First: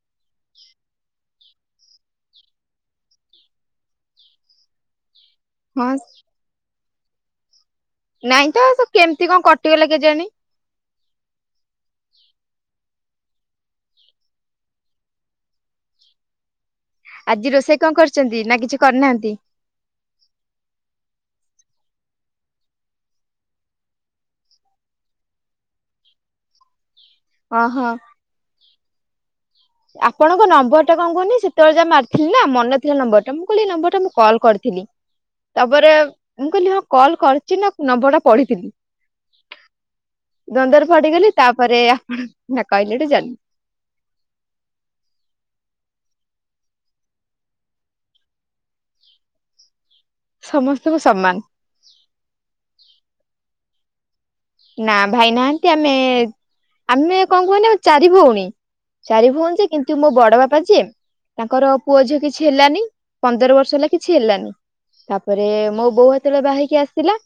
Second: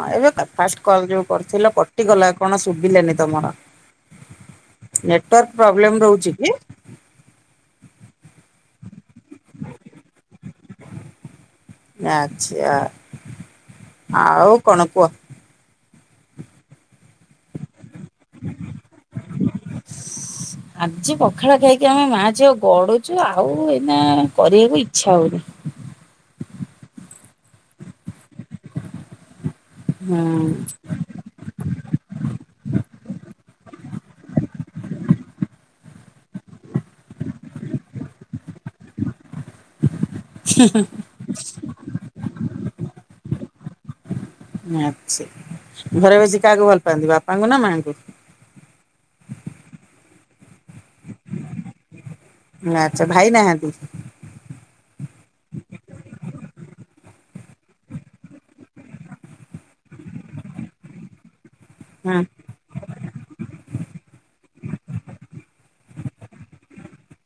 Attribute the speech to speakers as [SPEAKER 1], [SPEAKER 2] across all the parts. [SPEAKER 1] ହଁ ଏବେ କ-ଫାଷ୍ଟ କଲ୍ ଯୋଉ କରିଥିଲ କଟିଗଲା କଣ ଶୁବିଲାନି ତୋମର। ନେଟୱାର୍କ
[SPEAKER 2] ହଁ
[SPEAKER 1] ପ୍ରୋବ୍ଲେମ୍ ରହୁଛି କି?
[SPEAKER 2] ନାଇଁ ତ ସେ କେମିତି କଣ କଟିଗଲା କେଜାଣି।
[SPEAKER 1] ଆଚ୍ଛା ଆଉ କଣ କୁଅ?
[SPEAKER 2] ଆଜି ରୋଷେଇ କଣ କରିଚନ୍ତି ନା କିଛି କରିନାହାନ୍ତି?
[SPEAKER 1] ଆଜି ପଖାଳ ଖାଇକି ଆମେ ମା ଝିଅ ଗଡୁଛୁ। ଆଉ ଏଇନା କରିବାକୁ ଇଚ୍ଛା ହଉନି।
[SPEAKER 2] ଓହୋ। ଆପଣଙ୍କ
[SPEAKER 1] ହୁଁ
[SPEAKER 2] ନମ୍ବର ଟା କଣ କୁହୁନି ସେତେଳେ ଯା ମାରଥିଲି ନା ମନେ ଥିଲା ନମ୍ବର ଟା ମୁଁ କହିଲି ଏ ନମ୍ବର ଟା ମୁଁ କଲ୍ କରିଥିଲି। ତାପରେ ମୁଁ କହିଲି ହଁ କଲ୍ କରିଚି ନା ନମ୍ବର ଟା ପଢିଥିଲି। ଦ୍ୱନ୍ଦରେ ପଡିଗଲି ତାପରେ ଆପଣ ନାଁ କହିଲେ ଠୁ ଜାନ
[SPEAKER 1] ଆଚ୍ଛା ଘରେ ବେଶି କାହାକୁ ଭଲ ପାଆନ୍ତି ବାପାଙ୍କୁ ନା ମାଙ୍କୁ?
[SPEAKER 2] ସମସ୍ତଙ୍କୁ ସମାନ।
[SPEAKER 1] ଆଚ୍ଛା ଭାଇ ନାହାନ୍ତି?
[SPEAKER 2] ନା ଭାଇ ନାହାନ୍ତି ଆମେ, ଆମେ କଣ କୁହନି ଆମେ ଚାରି ଭଉଣୀ। ଚାରି ଭଉଣୀ ଯେ କିନ୍ତୁ ମୋ ବଡ ବାପା ଯିଏ ତାଙ୍କର ପୁଅ
[SPEAKER 1] ହୁଁ
[SPEAKER 2] ଝିଅ କିଛି ହେଲାନି ପନ୍ଦର ବର୍ଷ ହେଲା କିଛି ହେଲାନି। ତାପରେ ମୋ ବୋଉ ହେତେଳେ ବାହା ହେଇକି ଆସିଥିଲାା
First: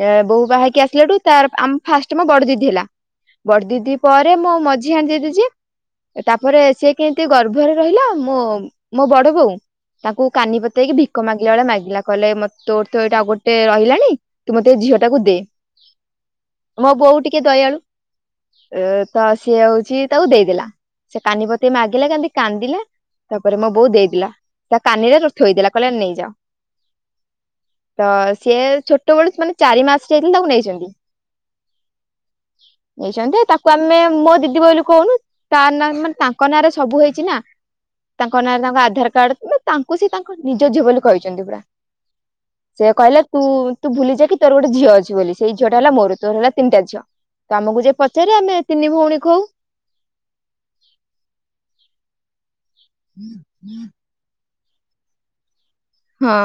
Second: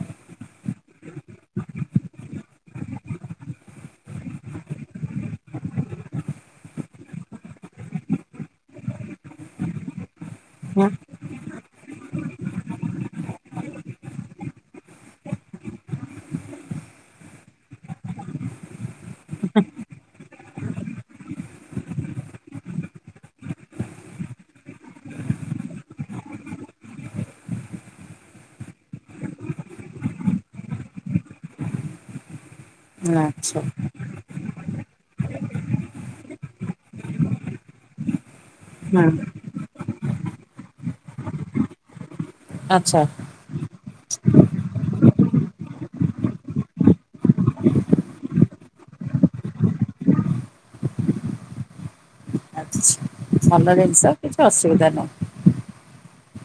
[SPEAKER 2] ଏ ବୋଉ ବାହା ହେଇକି ଆସିଲାଠୁ ତାର ଆମ ଫାଷ୍ଟ ମୋ ବଡ ଦିଦି ହେଲା। ବଡ ଦିଦି ପରେ ମୋ ମଝିଆ ଦିଦି ଯିଏ ଏ ତାପରେ ସିଏ କେମିତି ଗର୍ଭରେ ରହିଲା। ମୋ ମୋ ବଡ ବୋଉ ତାକୁ କାନି ପତେଇକି ଭିକ ମାଗିଲା ଭଳିଆ ମାଗିଲା। କହିଲା ଏ ମ ତୋର ତ ଏଇଟା ଆଉ ଗୋଟେ ରହିଲାଣି ତୁ ମୋତେ ଝିଅ ଟାକୁ ଦେ। ମୋ ବୋଉ ଟିକେ ଦୟାଳୁ। ଅ, ତ ସିଏ ହଉଛି ତାକୁ ଦେଇଦେଲା। ସେ କାନି ପତେଇ ମାଗିଲା କାନ୍ଦି କାନ୍ଦିଲା। ତାପରେ ମୋ ବୋଉ ଦେଇଥିଲା। ତା କାନିରେ ର - ଥୋଇଦେଲା କହିଲା ନେଇଯାଅ। ତ ସିଏ ଛୋଟବେେଳୁ ମାନେ ଚାରି ମାସ ଯାଇଥିଲେ ତାକୁ ନେଇଛନ୍ତି। ନେଇଛନ୍ତି,
[SPEAKER 1] ଆଚ୍ଛା ହୁଁ।
[SPEAKER 2] ତାକୁ ଆମେ ମୋ ଦିଦି ବୋଲି କହୁନୁ। ତା ନା ମାନେ ତାଙ୍କ ନାଁରେ ସବୁ ହେଇଛି ନା। ତାଙ୍କ ନାଁରେ ତାଙ୍କ ଆଧାର କାର୍ଡ ନ ତାଙ୍କୁ ସେ ତାଙ୍କ ନିଜ ଝିଅ ବୋଲି କହିଛନ୍ତି ପୁରା। ସେ
[SPEAKER 1] ଆଚ୍ଛା
[SPEAKER 2] କହିଲା ତୁ ତୁ ଭୁଲି ଯା କି ତୋର ଗୋଟେ ଝିଅ ଅଛି ବୋଲି। ସେଇ ଝିଅ ଟା ହେଲା ମୋର ତୋର ହେଲା ତିନିଟା ଝିଅ। ତ ଆମକୁ ଯିଏ ପଚାରେ ଆମେ ତିନି ଭଉଣୀ କୋହୁ।
[SPEAKER 1] ଆଚ୍ଛା ଭଲ ଜିନିଷ କିଛି ଅସୁବିଧା ନାହିଁ।
[SPEAKER 2] ହଁ।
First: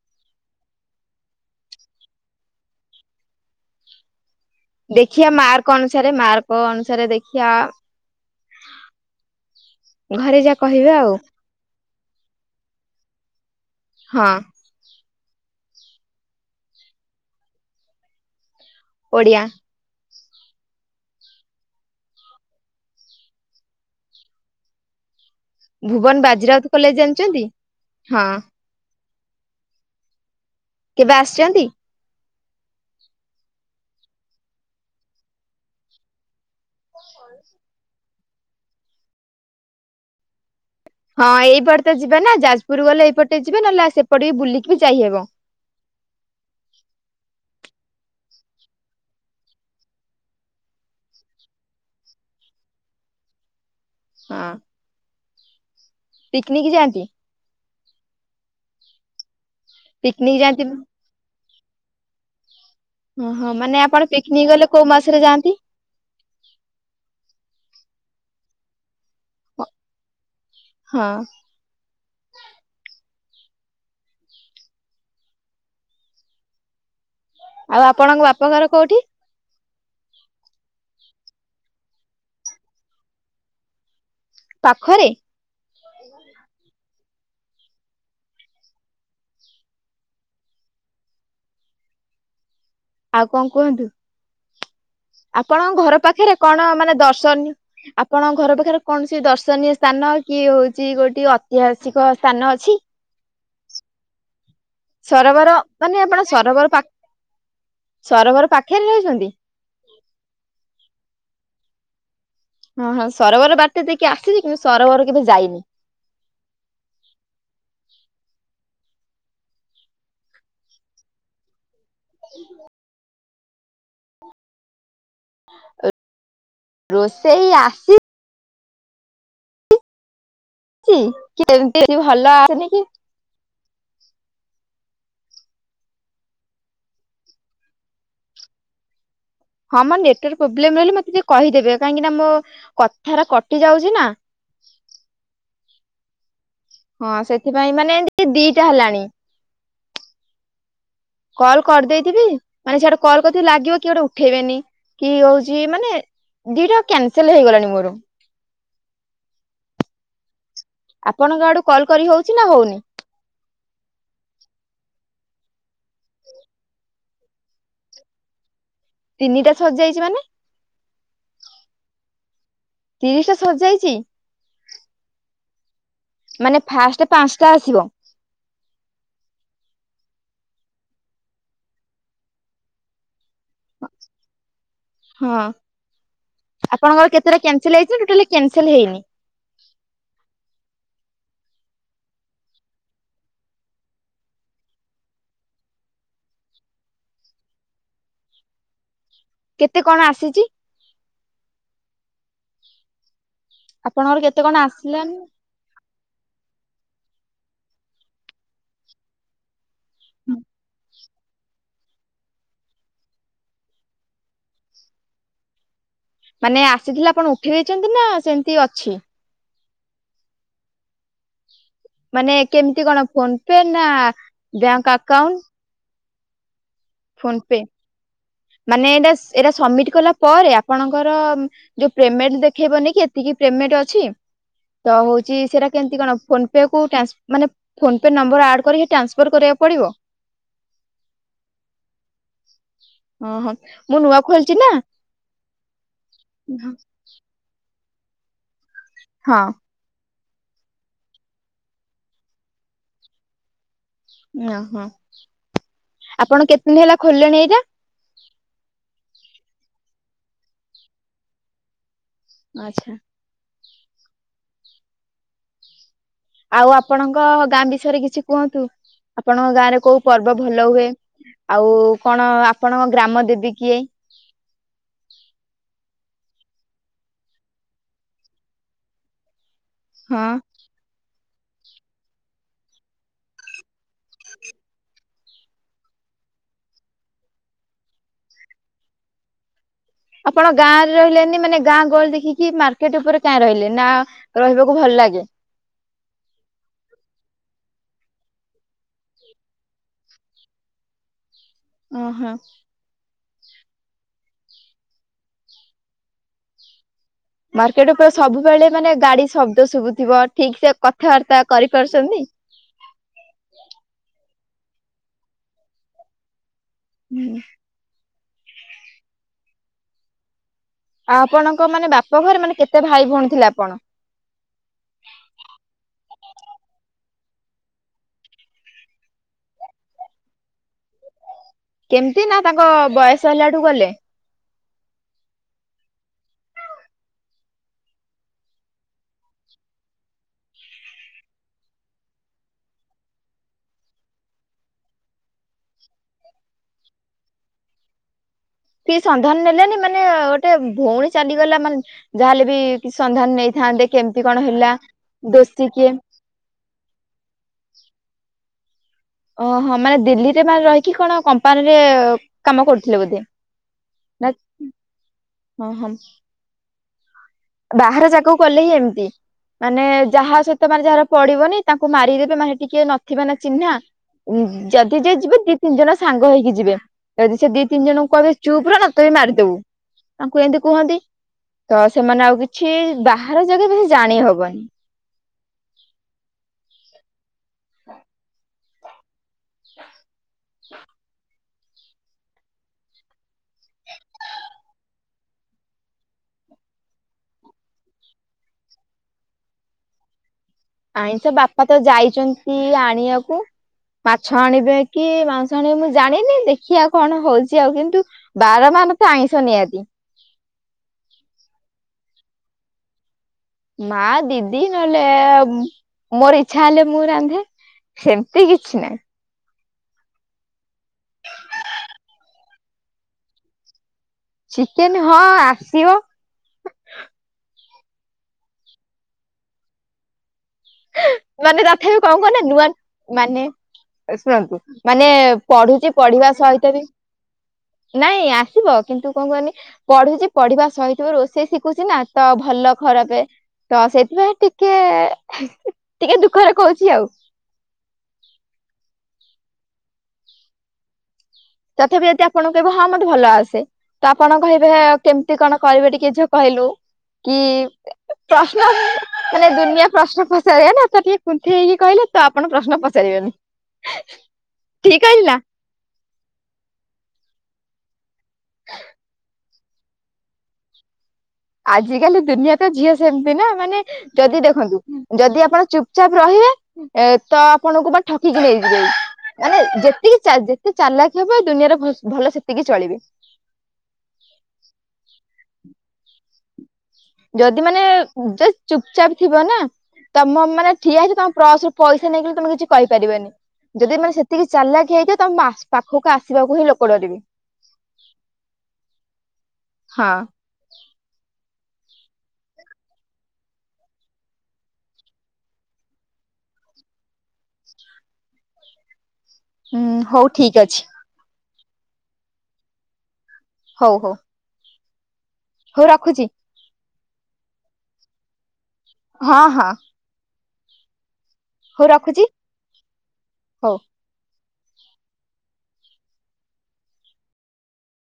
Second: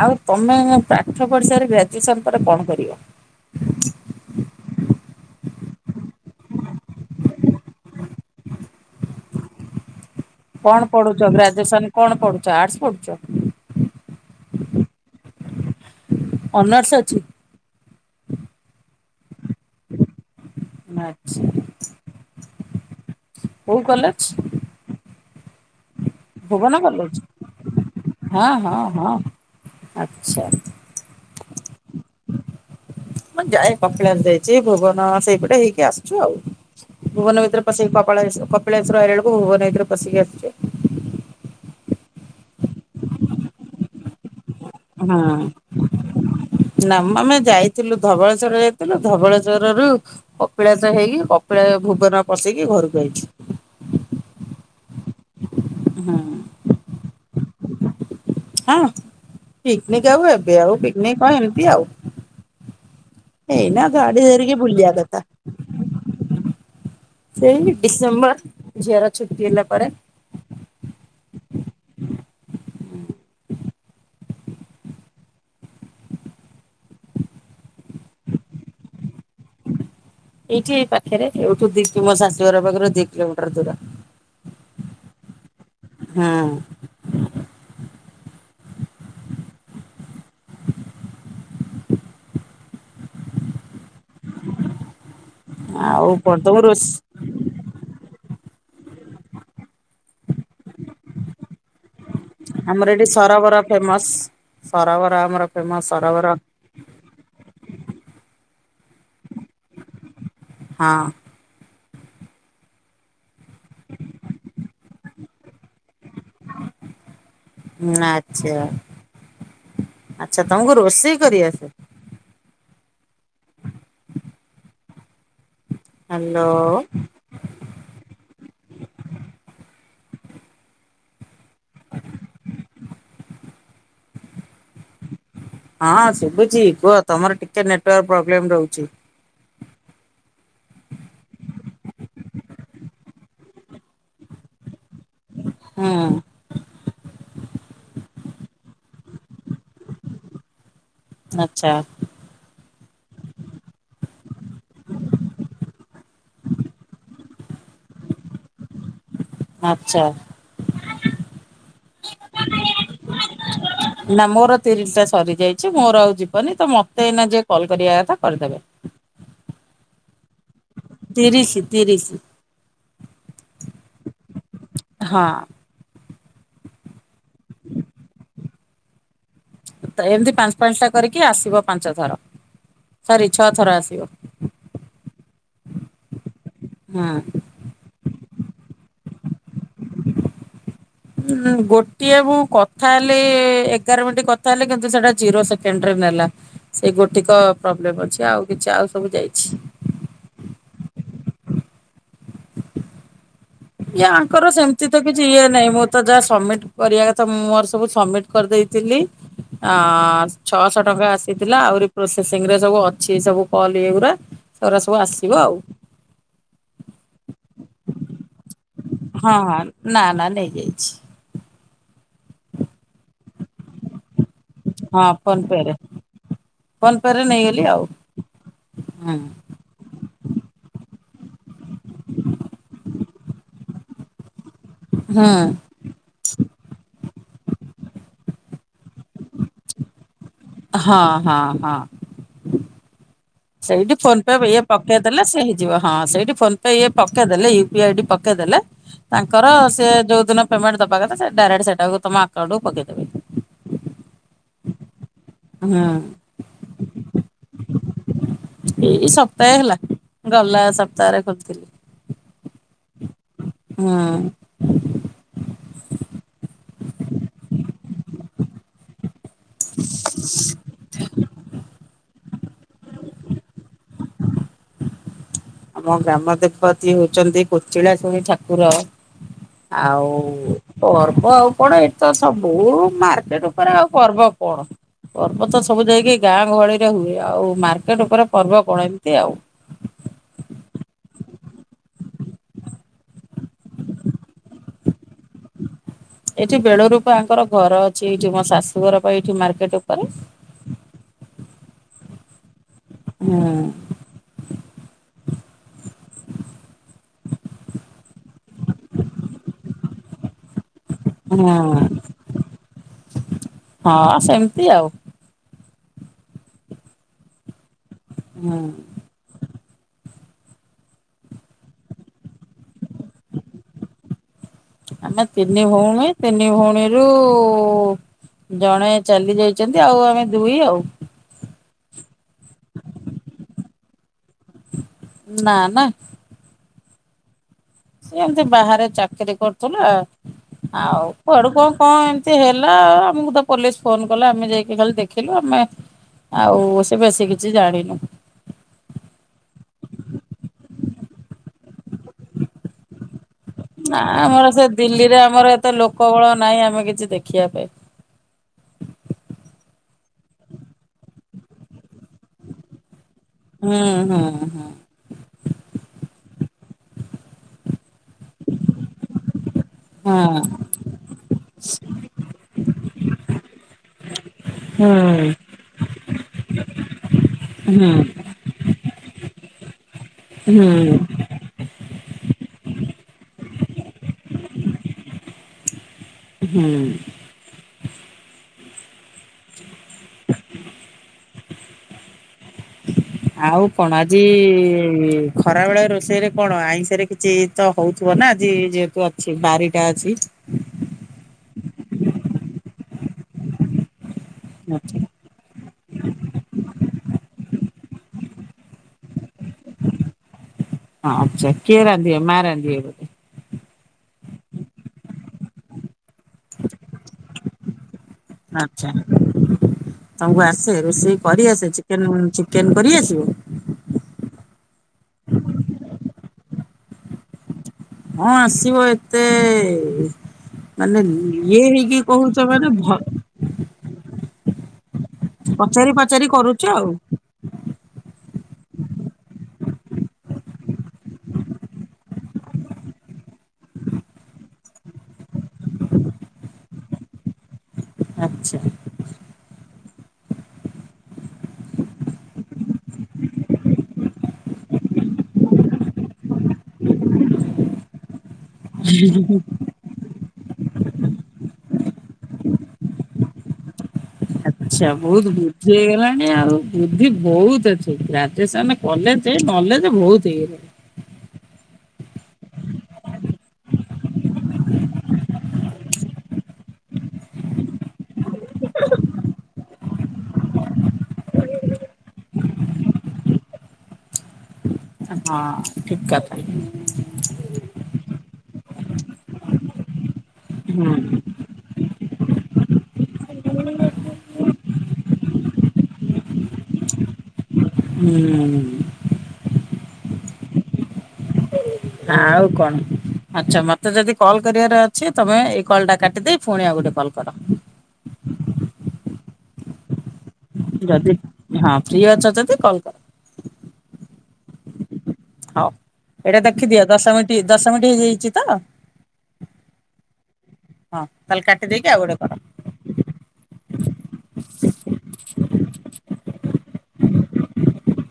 [SPEAKER 1] ଆଉ ତୋମେ ପାଠ ପଢି ସାରି ଗ୍ରାଜୁଏସନ୍ ପରେ କଣ କରିବ?
[SPEAKER 2] ଦେଖିଆ ମାର୍କ ଅନୁସାରେ, ମାର୍କ ଅନୁସାରେ ଦେଖିଆ। ଘରେ ଯାହା
[SPEAKER 1] କଣ
[SPEAKER 2] କହିବେ ଆଉ
[SPEAKER 1] ପଢୁଛ? ଗ୍ରାଜୁଏସନ୍ କଣ ପଢୁଛ ଆର୍ଟସ ପଢୁଛ?
[SPEAKER 2] ହଁ।
[SPEAKER 1] ଅନର୍ସ ଅଛି?
[SPEAKER 2] ଓଡ଼ିଆ।
[SPEAKER 1] ଆଚ୍ଛା। କୋଉ college?
[SPEAKER 2] Bhuban Bajirout
[SPEAKER 1] Bhuban
[SPEAKER 2] college
[SPEAKER 1] college?
[SPEAKER 2] ଜାଣିଛନ୍ତି?
[SPEAKER 1] ହଁ, ହଁ, ହଁ ଆଚ୍ଛା।
[SPEAKER 2] କେବେ ଆସିଛନ୍ତି?
[SPEAKER 1] ମୁଁ ଯାଏ, କପିଳାସ ଯାଇଚି। ଭୁବନ ସେଇପଟେ ହେଇକି ଆସିଛୁ ଆଉ। ଭୁବନ ଭିତିରେ ପସିକି କ- ପଳାଇ ଆସିବୁ। କପିଳାସ ରୁ ଆଇଲା ବେଳକୁ ଭୁବନ ଭିତରେ ପସିକି ଆସୁଛି।
[SPEAKER 2] ହଁ ଏଇପଟେ ତ ଯିବା ନା ଯାଜପୁର ଗଲେ ଏଇପଟେ ଯିବେ। ନହଲେ ଆ, ସେପଟେ ବି ବୁଲି
[SPEAKER 1] ହଁ। ନା ଆମେ ଯାଇଥିଲୁ ଧବଳେଶ୍ଵର ଯାଇଥିଲୁ। ଧବଳେଶ୍ବର ରୁ କପିଳାସ ହେଇକି କପିଳା ଭୁବନ ପସିକି ଘରକୁ ଆଇଛୁ।
[SPEAKER 2] ହଁ।
[SPEAKER 1] ହଁ।
[SPEAKER 2] ପିକନିକ ଯାଆନ୍ତି।
[SPEAKER 1] ହଁ ପିକନିକ ଆଉ ଏବେ ଆଉ ପିକନିକ ହ ଏମିତି ଆଉ
[SPEAKER 2] ହଁ ହଁ ମାନେ
[SPEAKER 1] ଏଇନା
[SPEAKER 2] ଆପଣ
[SPEAKER 1] ଗାଡ଼ି
[SPEAKER 2] ପିକନିକ
[SPEAKER 1] ଧିକ
[SPEAKER 2] ଗଲେ କୋଉ
[SPEAKER 1] ବୁଲିି
[SPEAKER 2] ମାସରେ
[SPEAKER 1] ଆଗତ।
[SPEAKER 2] ଯାଆନ୍ତି?
[SPEAKER 1] ସେଇ ଡିସେମ୍ବର ଝିଅର ଛୁଟି ହେଲା ପରେ।
[SPEAKER 2] ହଁ। ଆଉ ଆପଣଙ୍କ ବାପଘର କୋଉଠି?
[SPEAKER 1] ଏଇଠି ଏ ପାଖରେ ଏଠୁ ଦି ମୋ ଶାଶୁ ଘର ପାଖରୁ ଦି କିଲୋମିଟର ଦୂର।
[SPEAKER 2] ପାଖରେ
[SPEAKER 1] ହୁଁ।
[SPEAKER 2] ଆଉ କଣ କୁହନ୍ତୁ? ଆପଣଙ୍କ ଘର
[SPEAKER 1] ଆଉ
[SPEAKER 2] ପାଖରେ
[SPEAKER 1] ତମ
[SPEAKER 2] କଣ
[SPEAKER 1] ରୋଷ
[SPEAKER 2] ମାନେ ଦର୍ଶ ଆପଣଙ୍କ ଘର ପାଖରେ କୌଣସି ଦର୍ଶନୀୟ ସ୍ଥାନ କି ହଉଛି ଗୋଟେ ଅ ଐତିହାସିକ ସ୍ଥାନ ଅଛି।
[SPEAKER 1] ସରବରା ଫେମସ।
[SPEAKER 2] ସରୋବର ମାନେ ଆପଣ ସରୋବର ପା ସରୋବର ପାଖରେ ରହିଛନ୍ତି।
[SPEAKER 1] ହଁ।
[SPEAKER 2] ହଁ ହଁ ସରୋବର ବାଟ୍ୟା ଦେକି ଆସିଛି କିନ୍ତୁ ସରୋବର କେବେ ଯାଇନି।
[SPEAKER 1] ହଁ ଆଚଛା ଆଚଛା ତମକୁ ରୋଷେଇ କରିଆସ।
[SPEAKER 2] ହୁଁ ଅ।
[SPEAKER 1] ହ୍ୟାଲୋ।
[SPEAKER 2] ସେଇ ଆସି କେତି ଭଲ ଆସନି କି [unintelligible]
[SPEAKER 1] ହଁ ଶୁଭୁଛି। କୁହ ତମର ଟିକେ ନେଟୱାର୍କ ପ୍ରୋବ୍ଲେମ ରହୁଛି।
[SPEAKER 2] ହଁ ମୋର ନେଟୱାର୍କ ପ୍ରୋବ୍ଲେମ ରହିଲି ମତେ ଟିକେ କହିଦେବେ। କାହିଁକି ନା ମୋ କଥା କଟି ଯାଉଛି ନା।
[SPEAKER 1] ହୁଁ।
[SPEAKER 2] ହଁ ସେଥିପାଇଁ ମାନେ ଦିଟା ହେଲାଣି। କଲ
[SPEAKER 1] ଆଚ୍ଛା
[SPEAKER 2] କରିଦେଇଥିବି। ମାନେ ସେଆଡେ କଲ କରି ଲାଗିବ କି ଗଟେ ଉଠେଇବେନି କି ହଉଛି ମାନେ। ଦିଟା କ୍ୟାନସଲ ହେଇଗଲାଣି ମୋର।
[SPEAKER 1] ଆଚଛା।
[SPEAKER 2] ଆପଣଙ୍କ ଆଡୁ କଲ୍ କରି ହଉଛି ନା ହଉନି?
[SPEAKER 1] ହ [unintelligible] ନା ମୋର ତିରିିଲ ଟା ସରି ଯାଇଛି। ମୋର ଆଉ ଯିବନି ତ ମତେ ଏଇ ଯିଏ କଲ୍ କରିବା କଥା କରିଦେବେ।
[SPEAKER 2] ତିନିଟା ସଜିଯାଇଛି ମାନେ।
[SPEAKER 1] ଧୀରିଶ ଧରିଶ।
[SPEAKER 2] ତିରିଶ ଟା ସଜାଇଛି।
[SPEAKER 1] ହଁ।
[SPEAKER 2] ମାନେ ଫାଷ୍ଟ ପାଞ୍ଚଟା ଆସିବ।
[SPEAKER 1] ଏମିତି ପାଞ୍ଚ ପାଞ୍ଚଟା କରିକି ଆସିବ ପାଞ୍ଚ ଥର ସରି ଛଅ ଥର ଆସିବ।
[SPEAKER 2] ହଁ
[SPEAKER 1] ହୁଁ
[SPEAKER 2] ଆପଣଙ୍କର କେତେଟା କ୍ୟାନସେଲ ହେଇଛି? ଟାଲି କ୍ୟାନସେଲ ହେଇନି।
[SPEAKER 1] ହଁ ଗୋଟିଏ ମୁଁ କଥା ହେଲି ଏଗାର ମିନିଟ କଥା ହେଲି କିନ୍ତୁ ସେଟା ଜିରୋ ସେକେଣ୍ଡରେ ନେଲା। ସେଇ ଗୋଟିକ ପ୍ରୋବ୍ଲେମ ଅଛି। ଆଉ କିଛି ଆଉ ସବୁ ଯାଇଛି।
[SPEAKER 2] କେତେ କଣ ଆସିଛି?
[SPEAKER 1] ଇଏ
[SPEAKER 2] ଆପଣଙ୍କର କେତେ
[SPEAKER 1] ଆଙ୍କର
[SPEAKER 2] କଣ
[SPEAKER 1] ସେମିତି ତ
[SPEAKER 2] ଆସିଲାନି
[SPEAKER 1] କିଛି ଇଏ ନାାଇଁ ମଁ ତ ଯାହା ସବମିଟ କରିବା କଥା ମୁଁ ମୋର ସବୁ ସବମିଟ କରିଦେଇଥିଲି। ଆ ଛଅଶହ ଟଙ୍କା ଆସି ଥିଲା ଆହୁରି ପ୍ରୋସେସିଂ ରେ ସବୁ ଅଛି। ସବୁ କଲ୍ ଇଗୁଡା ସେଗୁଡା ସବୁ ଆସିବ ଆଉ।
[SPEAKER 2] ମାନେ ଆସିଥିଲେ ଆପଣ ଉଠି ଦେଇଛନ୍ତି ନା ସେମିତି ଅଛି?
[SPEAKER 1] ହଁ ହଁ ନା ନା ନେଇଯାଇଛି।
[SPEAKER 2] ମାନେ କେମିତି କଣ ଫୋନ ପେ ନା ବ୍ୟାଙ୍କ
[SPEAKER 1] ହଁ
[SPEAKER 2] ଆକାଉଣ୍ଟ
[SPEAKER 1] ଫୋନ୍ ପେରେ।
[SPEAKER 2] ଫୋନ ପେ ମାନେ ଏଇଟା
[SPEAKER 1] ହୁଁ
[SPEAKER 2] ଏରା ସମିଟି କଲା ପରେ ଆପଣଙ୍କର ଯୋଉ ପ୍ରେମେଣ୍ଟ ଦେଖେଇବନି କି ଏତିକି ପ୍ରେମେଣ୍ଟ ଅଛି ତ ହୋଉଛି
[SPEAKER 1] ହୁଁ।
[SPEAKER 2] ସେରା କେମିତି କଣ ଫୋନ ପେ କୁ ଟାନସ୍ ମାନେ ଫୋନ ପେ ନମ୍ବର ଆଡ କରିକି ଟ୍ରାନ୍ସଫର କରିବାକୁ ପଡିବ।
[SPEAKER 1] ହଁ ହଁ ହଁ।
[SPEAKER 2] ଓହୋ
[SPEAKER 1] ସେଇଟି
[SPEAKER 2] ମୁଁ ନୂଆ
[SPEAKER 1] ଫୋନ ପେ
[SPEAKER 2] ଖୋଲିଛି
[SPEAKER 1] ଇଏ
[SPEAKER 2] ନା
[SPEAKER 1] ପକେଇଦେଲେ ସେ ହେଇଯିବ ହଁ ସେଇଟି ଫୋନ ପେ ଇଏ ପକେଇଦେଲେ ୟୁ ପି ଆଇ ଡି ପକେଇଦେଲେ
[SPEAKER 2] ହଁ
[SPEAKER 1] ତାଙ୍କର ସେ ଯୋଉ ଦୁନ ପେମେଣ୍ଟ ଦବା କଥା ସେ ଡାଇରେଟ ସେଟାକୁ ତମ ଆକାଉଣ୍ଟ କୁ ପକେଇ ଦେବେ।
[SPEAKER 2] ନା ହଁ
[SPEAKER 1] ହଁ
[SPEAKER 2] ଆପଣ କେତେଦିନି ହେଲା ଖୋଲିଲେଣି ଏଇଟା।
[SPEAKER 1] ଏଇ ସପ୍ତାହେ ହେଲା ଗଲା ସପ୍ତାହରେ ଖୋଲିଥିଲି।
[SPEAKER 2] ଆଛା।
[SPEAKER 1] ହଁ।
[SPEAKER 2] ଆଉ ଆପଣଙ୍କ ଗାଁ ବିଷୟରେ କିଛି କୁହନ୍ତୁ। ଆପଣଙ୍କ ଗାଁ ରେ କୋଉ ପର୍ବ ଭଲ ହୁଏ ଆଉ କଣ ଆପଣଙ୍କ ଗ୍ରାମ ଦେବୀ କିଏ।
[SPEAKER 1] ଆମ ଗ୍ରାମ ଦେବତି ହୋଉଚନ୍ତି କୋଚିଳା ଶୁଣୀ ଠାକୁର ଆଉ
[SPEAKER 2] ହଁ
[SPEAKER 1] ପର୍ବ ଆଉ ପଡେ ଏଟିତ ସବୁ ମାର୍କେଟ ଉପରେ ଆଉ ପର୍ବ କଣ। ପର୍ବ ତ ସବୁ ଯାଇକି ଗାଁ ଗହଳି ରେ ହୁଏ ଆଉ ମାର୍କେଟ ଉପରେ ପର୍ବ କଣ ଏମତି ଆଉ।
[SPEAKER 2] ଆପଣ ଗାଁ ରେ ରହିଲେନି ମାନେ ଗାଁ ଗହଳି ଦେଖିକି ମାର୍କେଟ ଉପରେ କାଇଁ ରହିଲେ ନା। ରହିବାକୁ ଭଲ ଲାଗେ।
[SPEAKER 1] ଏଠି ବେଳରୁପା ଆଙ୍କର ଘର ଅଛି ଏଇଠି ମୋ ଶାଶୁଘର ପା ଏଇଠି ମାର୍କେଟ ଉପରେ।
[SPEAKER 2] ଓହୋ।
[SPEAKER 1] ହୁଁ।
[SPEAKER 2] ମାର୍କେଟ ଉପରେ ସବୁବେଳେ ମାନେ ଗାଡି ଶବ୍ଦ ଶୁଭୁ ଥିବ ଠିକ ସେ କ
[SPEAKER 1] ହୁଁ ହଁ ସେମତି ଆଉ।
[SPEAKER 2] ହୁଁ।
[SPEAKER 1] ହୁଁ।
[SPEAKER 2] ଆଉ ଆପଣଙ୍କ ମାନେ ବାପ ଘରେ ମାନେ କେତେ ଭାଇ ଭଉଣୀ ଥିଲେ ଆପଣ।
[SPEAKER 1] ଆମେ ତିନି ଭଉଣୀ ତିନି ଭଉଣୀରୁ ଜଣେ ଚାଲି ଯାଚନ୍ତି ଆଉ ଆମେ ଦୁଇ ଆଉ।
[SPEAKER 2] କେମିତି ନା ତାଙ୍କ ବୟସ ହେଲାଠୁ ଗଲେ।
[SPEAKER 1] ନାଁ ନାଁ। ସେ ଏମିତି ବାହାରେ ଚାକିରୀ କରୁଥିଲା ଆଉ କୁଆଡୁ କଣ କଣ ଏମିତି ହେଲା ଆଉ ଆମକୁ ତ ପୋଲିସ ଫୋନ କଲା ଆମେ ଯାଇକି ଖାଲି ଦେଖ ଖିଲୁ ଆମେ ଆଉ ସେ ବେଶୀ କିଛି ଜାଣିନୁ।
[SPEAKER 2] କି ସନ୍ଧାନ ନେଲେନି ମାନେ ଗୋଟେ ଭୋଉଣୀ ଚାଲିଗଲା ମାନେ ଯାହା ହେଲେ ବି କି ସନ୍ଧାନ ନେଇ
[SPEAKER 1] ନା ଆମର ସେ ଦିଲ୍ଲୀରେ ଆମର ଏତେ
[SPEAKER 2] କିଏ?
[SPEAKER 1] ଲୋକ ବଳ ନାହିଁ ଆମେ କିଛି ଦେଖିବା ପାଇଁ।
[SPEAKER 2] ଓହୋ ମାନେ ଦିଲ୍ଲୀରେ ମାନେ ରହିକି କଣ କମ୍ପାନୀରେ କାମ କରୁଥିଲେ ବୋଧେ।
[SPEAKER 1] ହୁଁ ହୁଁ
[SPEAKER 2] ନା
[SPEAKER 1] ହୁଁ।
[SPEAKER 2] ହଁ ହଁମ୍। ବାହାର ଯାଗାକୁ ଗଲେ ହିଁ ଏମିତି। ମାନେ
[SPEAKER 1] ହୁଁ।
[SPEAKER 2] ଯାହା ସହିତ ମାନେ ଯାହାର ପଡିବନି ତାଙ୍କୁ ମାରିଦେବେ ମାନେ ହେଟିକିଏ ନଥିବେ ନା ଚିହ୍ନା।
[SPEAKER 1] ହଁ
[SPEAKER 2] ଯଦି ଯେ ଯିବେ ଦି ତିନି ଜଣ ସାଙ୍ଗ ହେଇକି ଯିବେ ଯଦି ସେ ଦି
[SPEAKER 1] ହୁଁ
[SPEAKER 2] ତିନି ଜଣଙ୍କୁ କହିବେ ଚୁପ ରହ ତତେ ବି ମାରିଦବୁ ତାଙ୍କୁ
[SPEAKER 1] ହୁଁ
[SPEAKER 2] ଏମିତି କୁହନ୍ତି ତ ସେମାନେ ଆଉ କିଛି ବାହାର ଜାଗା ବେଶି ଜାଣିହବନି।
[SPEAKER 1] ହୁଁ।
[SPEAKER 2] ହ ହ
[SPEAKER 1] ଆଉ କଣ ଆଜି ଖରା ବେଳେ ରୋଷେଇରେ କଣ ଆଇଁଷ ରେ କିଛି [unintelligible] ହଉଥିବ ନା ଆଜି ଯେହେତୁ ଅଛି ବାରିଟା ଅଛି।
[SPEAKER 2] ଆଇଁଷ ବାପା ତ ଯାଇଚନ୍ତି ଆଣିଆକୁ ମାଛ ଆଣିବେ
[SPEAKER 1] ଆଚ୍ଛା।
[SPEAKER 2] କି ମାଂସ [unintelligible] ମୁଁ ଜାଣିନି ଦେଖିଆ କଣ ହଉଚି ଆଉ କିନ୍ତୁ ବାର ମାନେ ତ ଆଇଁଷ ନିହାତି।
[SPEAKER 1] ହଁ ଆଚ୍ଛା କିଏ ରାନ୍ଧିବେ ମା ରାନ୍ଧିବେ ବୋଧେ?
[SPEAKER 2] ମା ଦିଦି ନହେଲେ ମୋର ଇଚ୍ଛା ହେଲେ ମୁଁ ରାନ୍ଧେ ସେମ୍ତି କିଛି
[SPEAKER 1] ଆଚ୍ଛା
[SPEAKER 2] ନାହିଁ।
[SPEAKER 1] ତମକୁ ଆସେ ରୋଷେଇ କରିଆସେ ଚିକେନ୍-ଚିକେନ୍ କରିଆସିବ?
[SPEAKER 2] ଚିକେନ୍ ହଁ ଆସିବ।
[SPEAKER 1] ହଁ ଆସିବ ଏତେ ମାନେ
[SPEAKER 2] ମାନେ
[SPEAKER 1] ଇଏ
[SPEAKER 2] ତଥାପି
[SPEAKER 1] ହେଇକି
[SPEAKER 2] କଣ କହନା
[SPEAKER 1] କହୁଚ
[SPEAKER 2] ନୂଆ
[SPEAKER 1] ମାନେ ଭ
[SPEAKER 2] ମାନେ ଶୁଣନ୍ତୁ, ମାନେ
[SPEAKER 1] ପଚାରି
[SPEAKER 2] ପଢୁଚି
[SPEAKER 1] ପଚାରି
[SPEAKER 2] ପଢିବା
[SPEAKER 1] କରୁଛ
[SPEAKER 2] ସହିତ ବି
[SPEAKER 1] ଆଉ।
[SPEAKER 2] ନାଇଁ ଆସିବ କିନ୍ତୁ କଣ କୁହନି ପଢୁଚି ପଢିବା ସହିତ ବି ରୋଷେଇ ଶିଖୁଚି ନା ତ ଭଲ ଖରାପେ ତ ସେଇଥିପାଇଁ ଟିକେ-ଟିକେ ଦୁଃଖରେ କହୁଛି ଆଉ।
[SPEAKER 1] ଆଚ୍ଛା।
[SPEAKER 2] ତଥାପି ଯଦି ଆପଣ କହିବେ ହଁ ମତେ ଭଲ ଆସେ। ତ ଆପଣ କହିବେ କେମ୍ତି କଣ କରିବେ ଟିକେ ଝିଅ କହିଲୁ କି ପ୍ରଶ୍ନ ମାନେ ଦୁନିଆ ପ୍ରଶ୍ନ [unintelligible] ତ ଟିକେ କୁନ୍ଥେଇ ହେଇକି କହିଲେ ତ ଆପଣ ପ୍ରଶ୍ନ ପଚାରିବେନି।
[SPEAKER 1] ଆଚ୍ଛା
[SPEAKER 2] ଠିକ କହିଲି
[SPEAKER 1] ବହୁଟ୍
[SPEAKER 2] ନା?
[SPEAKER 1] ବୁଦ୍ଧି ହେଇଗଲାଣି ଆଉ ବୁଦ୍ଧି ବହୁତ ଅଛି ଗ୍ରାଜୁଏସନ କଲେଜେ ନଲେଜେ ବହୁତ୍ ହେଇଗଲାଇ।
[SPEAKER 2] ଆଜିକାଲି ଦୁନିଆ ତ ଝିଅ ସେମ୍ତି ନା ମାନେ ଯଦି ଦେଖନ୍ତୁ ଯଦି ଆପଣ ଚୁପଚାପ୍ ରହିବେ ଏ ତ ଆପଣଙ୍କୁ ବା ଠକିକି ନେଇଯିବେ। ମାନେ ଯେତିକି ଚା ଯେତେ ଚାଲାଖୀ ହେବେ ଏ ଦୁନିଆରେ ଭଲ-ଭଲ ସେତିକି ଚଳିବେ।
[SPEAKER 1] ହଁ ଠିକ୍ କଥା।
[SPEAKER 2] ଯଦି ମାନେ ଜଦି ଚୁପଚାପ୍ ଥିବନା ତମ ମାନେ
[SPEAKER 1] ହୁଁ
[SPEAKER 2] ଠିଆ ହେଇଥିବ ତମ ପ୍ରସରୁ ପଇସା ନେଇଗଲେ ତମେ କିଛି କହିପାରିବନି। ଯଦି ମାନେ ସେତିକି ଚାଲାକିି ହେଇଥିବ ତମ ପାଖକୁ ଆସିବାକୁ ହିଁ ଲୋକ ଡରିବେ।
[SPEAKER 1] ହୁଁ।
[SPEAKER 2] ହଁ।
[SPEAKER 1] ଆଉ କଣ ଆଚ୍ଛା ମତେ ଯଦି କଲ୍ କରିବାର ଅଛି ତମେ ଏଇ କଲ୍ ଟା କାଟିଦେଇ ଫୁଣି ଆଉ ଗୋଟେ କଲ୍ କର।
[SPEAKER 2] ହୁଁ ହଉ ଠିକ ଅଛି
[SPEAKER 1] ଯଦି ହଁ ଫ୍ରି ଅଛ ଯଦି କଲ୍ କର।
[SPEAKER 2] ହଉ-ହଉ।
[SPEAKER 1] ହଉ ଏଇଟା ଦେଖିଦିଅ ଦଶମିନିଟ ଦଶମିନିଟ ହେଇଯାଇଚି ତ?
[SPEAKER 2] ହଁ-ହଁ।
[SPEAKER 1] ହଁ ତାହେଲେ କାଟି ଦେଇକି ଆଉ ଗୋଟେ
[SPEAKER 2] ରଖୁଛି
[SPEAKER 1] କର।
[SPEAKER 2] ହଉ।